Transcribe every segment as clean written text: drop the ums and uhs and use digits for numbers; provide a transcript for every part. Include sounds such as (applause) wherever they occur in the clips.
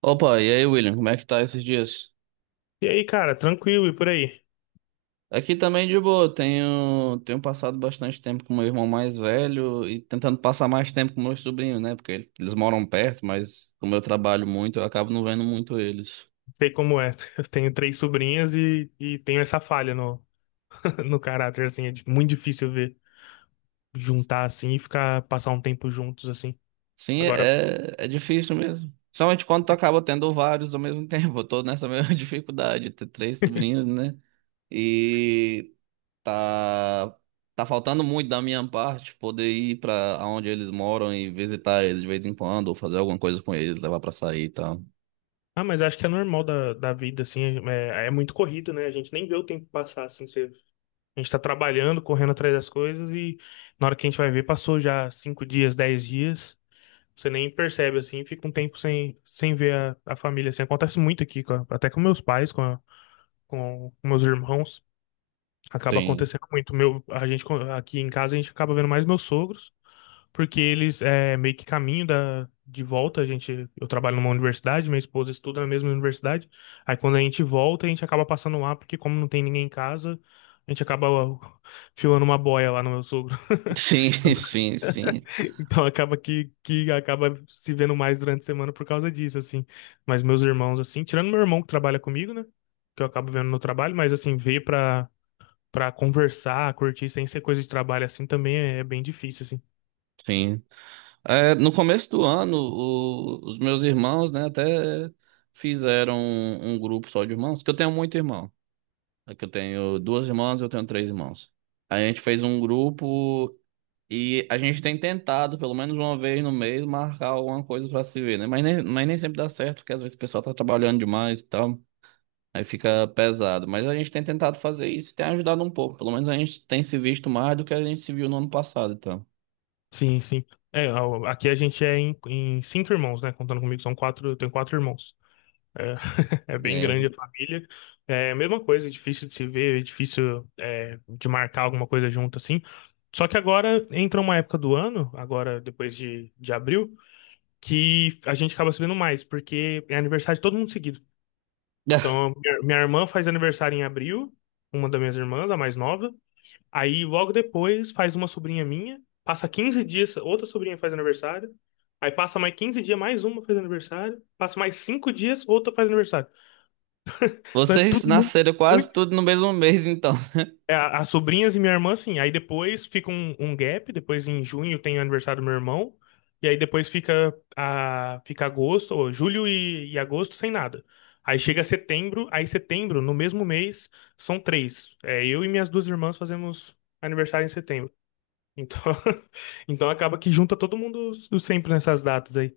Opa, e aí, William, como é que tá esses dias? E aí, cara, tranquilo e por aí? Aqui também de boa, tenho passado bastante tempo com meu irmão mais velho e tentando passar mais tempo com meus sobrinhos, né? Porque eles moram perto, mas como eu trabalho muito, eu acabo não vendo muito eles. Sei como é. (laughs) Eu tenho três sobrinhas e tenho essa falha (laughs) no caráter, assim. Muito difícil ver juntar assim e ficar, passar um tempo juntos, assim. Sim, Agora, é difícil mesmo. Somente quando tu acaba tendo vários ao mesmo (laughs) tempo. Eu tô nessa mesma (laughs) dificuldade, ter três sobrinhos, né? E Tá, tá faltando muito da minha parte poder ir pra onde eles moram e visitar eles de vez em quando, ou fazer alguma coisa com eles, levar pra sair e tal. ah, mas acho que é normal da vida, assim. É muito corrido, né? A gente nem vê o tempo passar, assim. A gente tá trabalhando, correndo atrás das coisas e na hora que a gente vai ver, passou já 5 dias, 10 dias. Você nem percebe, assim, fica um tempo sem ver a família, assim. Acontece muito aqui, até com meus pais, com com meus irmãos. Acaba Sim. acontecendo muito. Aqui em casa a gente acaba vendo mais meus sogros, porque eles é meio que caminho da de volta, a gente, eu trabalho numa universidade, minha esposa estuda na mesma universidade. Aí quando a gente volta, a gente acaba passando lá, porque como não tem ninguém em casa, a gente acaba (laughs) ó, filando uma boia lá no meu sogro. (laughs) Sim, (laughs) sim, sim, Então acaba que acaba se vendo mais durante a semana por causa disso, assim. Mas meus irmãos, assim, tirando meu irmão que trabalha comigo, né? Que eu acabo vendo no trabalho, mas assim, veio pra pra conversar, curtir sem ser coisa de trabalho assim também é bem difícil, assim. sim. É, no começo do ano, os meus irmãos, né, até fizeram um grupo só de irmãos, que eu tenho muito irmão. É que eu tenho duas irmãs, eu tenho três irmãos. A gente fez um grupo. E a gente tem tentado, pelo menos uma vez no mês, marcar alguma coisa pra se ver, né? Mas nem sempre dá certo, porque às vezes o pessoal tá trabalhando demais e tal. Aí fica pesado. Mas a gente tem tentado fazer isso e tem ajudado um pouco. Pelo menos a gente tem se visto mais do que a gente se viu no ano passado, então. Sim, sim. É, ó, aqui a gente é em 5 irmãos, né? Contando comigo, são quatro, eu tenho 4 irmãos. É, (laughs) é bem É. grande a família. É a mesma coisa, é difícil de se ver, é difícil é, de marcar alguma coisa junto, assim. Só que agora entra uma época do ano, agora depois de abril, que a gente acaba sabendo mais, porque é aniversário de todo mundo seguido. Então, (laughs) minha irmã faz aniversário em abril, uma das minhas irmãs, a mais nova. Aí logo depois faz uma sobrinha minha, passa 15 dias, outra sobrinha faz aniversário. Aí passa mais 15 dias, mais uma faz aniversário. Passa mais 5 dias, outra faz aniversário. Então é Vocês tudo muito, nasceram quase muito. tudo no mesmo mês, então. É, as sobrinhas e minha irmã, assim. Aí depois fica um gap, depois em junho tem o aniversário do meu irmão. E aí depois fica, a, fica agosto, ou julho e agosto sem nada. Aí chega setembro, aí setembro, no mesmo mês, são três. É, eu e minhas duas irmãs fazemos aniversário em setembro. Então, (laughs) então acaba que junta todo mundo sempre nessas datas aí.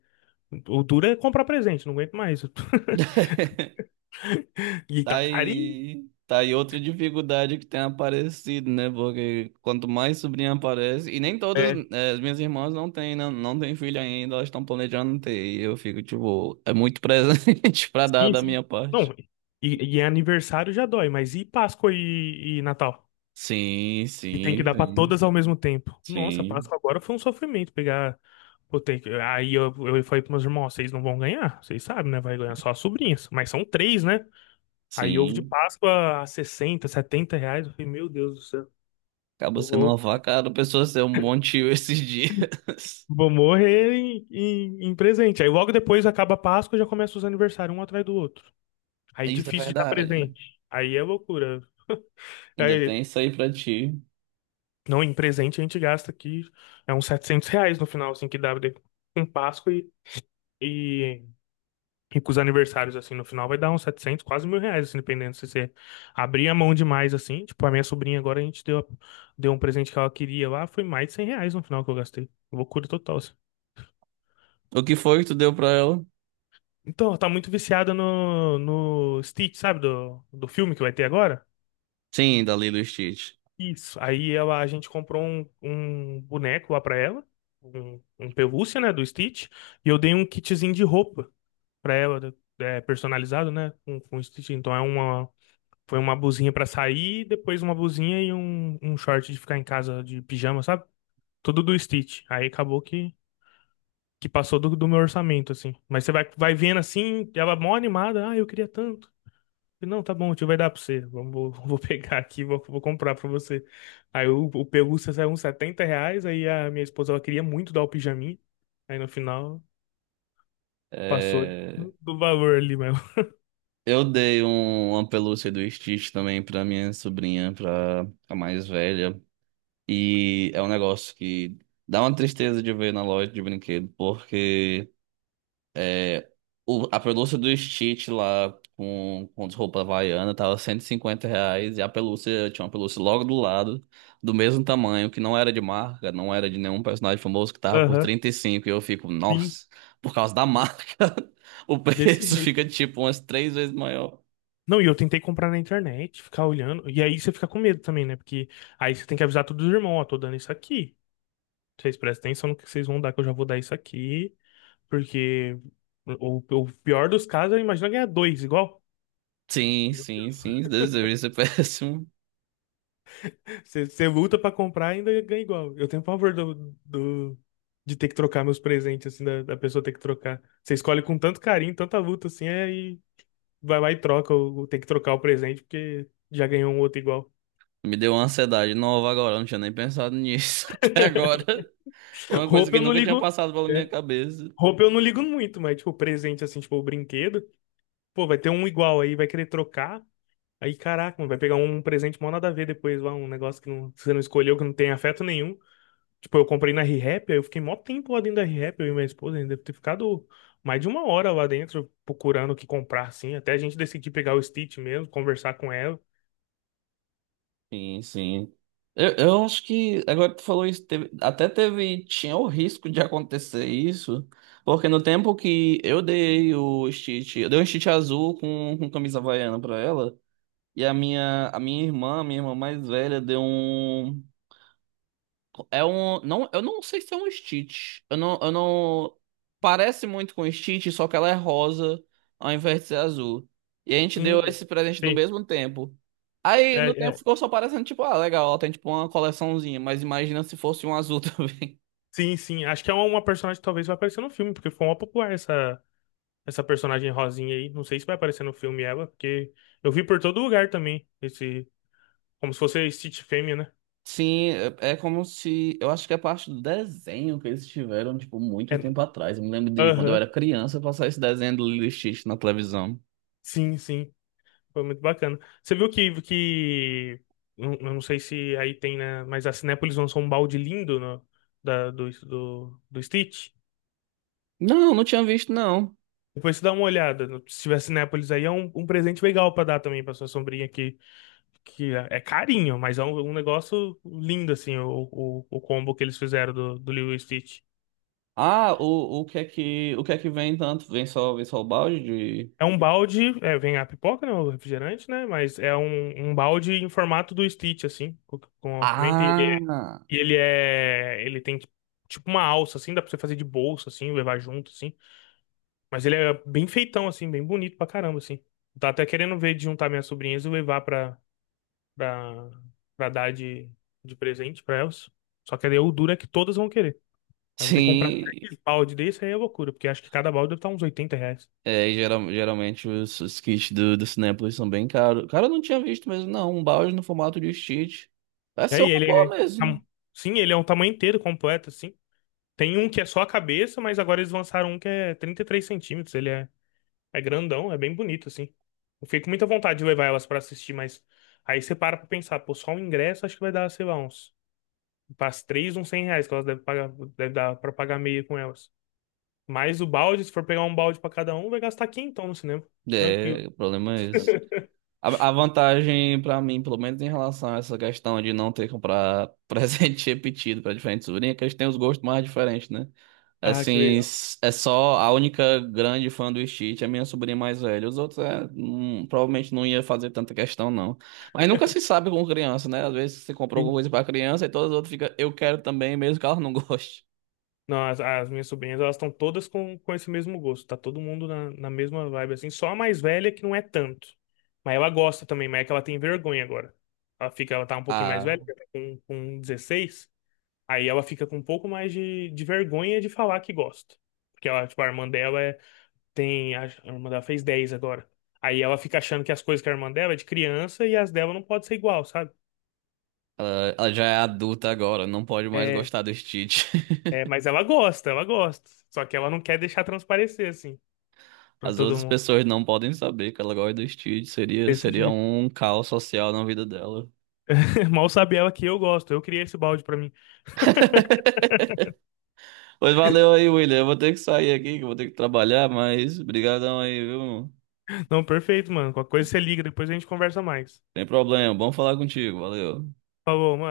O duro é comprar presente, não aguento mais. (laughs) E tá carinho. Tá aí outra dificuldade que tem aparecido, né? Porque quanto mais sobrinha aparece, e nem todas, É, as minhas irmãs não têm, não, não têm filho ainda, elas estão planejando ter, e eu fico, tipo, é muito presente (laughs) pra dar sim, da sim. minha parte. Não, e aniversário já dói, mas e Páscoa e Natal? Sim, E tem que sim, dar pra sim, todas ao mesmo tempo. Nossa, sim, Páscoa agora foi um sofrimento pegar. Pô, aí eu falei pros meus irmãos: "Ó, vocês não vão ganhar, vocês sabem, né? Vai ganhar só as sobrinhas, mas são três, né? Aí ovo de sim. Páscoa a 60 70 reais. Eu falei, meu Deus do céu. Acaba Eu sendo uma vou facada, a pessoa ser um bom tio esses dias. Vou morrer em presente. Aí logo depois acaba a Páscoa e já começa os aniversários um atrás do outro. (laughs) Aí Isso é difícil de dar verdade. presente. Aí é loucura. Ainda Aí, tem isso aí pra ti. não, em presente a gente gasta aqui é uns R$ 700 no final, assim, com Páscoa e, e com os aniversários, assim, no final vai dar uns 700, quase R$ 1.000, assim, dependendo se você abrir a mão demais, assim. Tipo, a minha sobrinha agora a gente deu, deu um presente que ela queria lá, foi mais de R$ 100 no final que eu gastei. Loucura total, assim. O que foi que tu deu pra ela? Então, tá muito viciada no Stitch, sabe? Do filme que vai ter agora. Sim, dali do Stitch. Isso. Aí ela, a gente comprou um boneco lá pra ela, um pelúcia, né, do Stitch, e eu dei um kitzinho de roupa pra ela, é, personalizado, né, com o Stitch. Então é uma, foi uma blusinha pra sair, depois uma blusinha e um short de ficar em casa de pijama, sabe? Tudo do Stitch. Aí acabou que passou do meu orçamento, assim. Mas você vai, vai vendo assim, ela mó animada, ah, eu queria tanto. Não, tá bom, o tio vai dar pra você. Vamos, vou, (laughs) vou pegar aqui, vou, vou comprar pra você. Aí o pelúcia saiu uns R$ 70, aí a minha esposa, ela queria muito dar o pijaminha. Aí no final, passou É. do valor ali mesmo. Eu dei uma pelúcia do Stitch também pra minha sobrinha, pra a mais velha. E é um negócio que dá uma tristeza de ver na loja de brinquedo, porque é, a pelúcia do Stitch lá com as roupas havaiana tava R$ 150 e a pelúcia, tinha uma pelúcia logo do lado, do mesmo tamanho, que não era de marca, não era de nenhum personagem famoso, que (laughs) tava por Aham, 35 e cinco. E eu fico, sim, nossa, por causa da marca, (laughs) o desse preço jeito. fica tipo umas três vezes maior. Não, e eu tentei comprar na internet, ficar olhando. E aí você fica com medo também, né? Porque aí você tem que avisar todos os irmãos, ó, tô dando isso aqui. Vocês prestem atenção no que vocês vão dar, que eu já vou dar isso aqui. Porque o pior dos casos, é imagina ganhar dois igual. Sim, sim, sim. Deus, deveria ser (laughs) péssimo. Você luta pra comprar e ainda ganha igual. Eu tenho pavor de ter que trocar meus presentes, assim, da pessoa ter que trocar. Você escolhe com tanto carinho, tanta luta, assim, aí vai lá e troca, ou tem que trocar o presente porque já ganhou um outro igual. Me deu uma ansiedade nova agora. Eu Não tinha nem pensado nisso (laughs) até agora. Foi (laughs) uma coisa Roupa que eu não nunca tinha ligo. passado pela minha É. cabeça. Roupa eu não ligo muito, mas, tipo, presente, assim, tipo, o brinquedo, pô, vai ter um igual aí, vai querer trocar. Aí, caraca, mano, vai pegar um presente mal nada a ver depois lá, um negócio que, não, que você não escolheu, que não tem afeto nenhum. Tipo, eu comprei na R-Rap, aí eu fiquei mó tempo lá dentro da R-Rap, eu e minha esposa, ainda deve ter ficado mais de 1 hora lá dentro procurando o que comprar, assim, até a gente decidir pegar o Stitch mesmo, conversar com ela. Sim, sim. Eu acho que agora que tu falou isso, tinha o risco de acontecer isso, porque no tempo que eu dei o Stitch, eu dei um Stitch azul com camisa havaiana pra ela, e a minha irmã mais velha, deu um. É um. Não, eu não sei se é um Stitch. Eu não, eu não. Parece muito com Stitch, só que ela é rosa ao invés de ser azul. E a gente deu Hum, esse presente no sim, mesmo tempo. Aí é, no tempo é. ficou só parecendo, tipo, ah, legal, ela tem tipo uma coleçãozinha, mas imagina se fosse um azul (laughs) também. Sim, sim, acho que é uma personagem que talvez vai aparecer no filme, porque foi uma popular essa, essa personagem rosinha aí, não sei se vai aparecer no filme ela, porque eu vi por todo lugar também, esse, como se fosse a Stitch fêmea, né? Sim, é é como se. Eu acho que é parte do desenho que eles tiveram, tipo, É, muito tempo atrás. Eu me lembro de quando eu aham, era criança passar esse desenho do Lilo e Stitch na televisão. sim, sim. Foi muito bacana. Você viu que eu não sei se aí tem, né? Mas a Cinépolis lançou um balde lindo no, do Stitch. Não, não tinha visto, não. Depois você dá uma olhada. Se tiver Cinépolis aí, é um presente legal pra dar também pra sua sombrinha aqui. Que é é carinho, mas é um negócio lindo, assim, o combo que eles fizeram do Lilo e Stitch. Ah, o que é que o que é que vem tanto? Vem só o balde de... É um balde, é, vem a pipoca, né? O refrigerante, né? Mas é um balde em formato do Stitch, assim, com a pimenta. E Ah, ele é. Ele tem tipo uma alça, assim, dá pra você fazer de bolsa, assim, levar junto, assim. Mas ele é bem feitão, assim, bem bonito pra caramba, assim. Tá até querendo ver de juntar minhas sobrinhas e levar pra, pra dar de presente pra elas. Só que aí o duro é que todas vão querer. Aí eu vou ter que comprar sim. três balde desse, aí é loucura, porque acho que cada balde deve estar uns R$ 80. É, geralmente os kits do Cinépolis são bem caros. Cara, eu não tinha visto mesmo, não. Um balde no formato de cheat. Vai E ser aí uma ele boa é. mesmo. Tam- Sim, ele é um tamanho inteiro completo, assim. Tem um que é só a cabeça, mas agora eles lançaram um que é 33 centímetros. Ele é É grandão, é bem bonito, assim. Eu fiquei com muita vontade de levar elas pra assistir, mas aí você para pra pensar, pô, só o ingresso acho que vai dar, sei lá, uns. Para as três, uns R$ 100 que elas devem pagar, deve dar pra pagar meia com elas. Mas o balde, se for pegar um balde pra cada um, vai gastar quinhentão no cinema. Tranquilo. É, o problema é esse. A vantagem pra mim, pelo menos em relação a essa questão de não ter que comprar (laughs) presente repetido pra diferentes sobrinhas, é que eles têm os gostos mais diferentes, né? Ah, que Assim, legal. É só a única grande fã do Stitch, é minha sobrinha mais velha. Os outros é, provavelmente não ia fazer tanta questão, não. Mas nunca se (laughs) sabe com criança, né? Às vezes você comprou Sim. alguma coisa pra criança e todas as outras ficam, eu quero também, mesmo que ela não (laughs) goste. Não, as minhas sobrinhas, elas estão todas com esse mesmo gosto. Tá todo mundo na mesma vibe, assim. Só a mais velha que não é tanto. Mas ela gosta também, mas é que ela tem vergonha agora. Ela fica, ela tá um pouquinho mais Ah, velha, tá com 16. Aí ela fica com um pouco mais de vergonha de falar que gosta. Porque ela, tipo, a irmã dela é, tem. A irmã dela fez 10 agora. Aí ela fica achando que as coisas que a irmã dela é de criança e as dela não pode ser igual, sabe? ela já é adulta agora, não pode mais É, gostar do Stitch. É, (laughs) mas ela gosta, ela gosta. Só que ela não quer deixar transparecer, assim, pra As todo outras mundo. pessoas não podem saber que ela gosta do Stitch. Seria, Desse seria jeito. um caos social na vida dela. (laughs) Mal sabe ela que eu gosto. Eu criei esse balde pra mim. (laughs) Pois valeu aí, William. Eu vou ter que sair aqui, que eu vou ter que trabalhar, mas brigadão aí, viu? Não, perfeito, mano. Qualquer coisa você liga, depois a gente conversa mais. Tem problema, bom falar contigo, valeu. Falou, mano.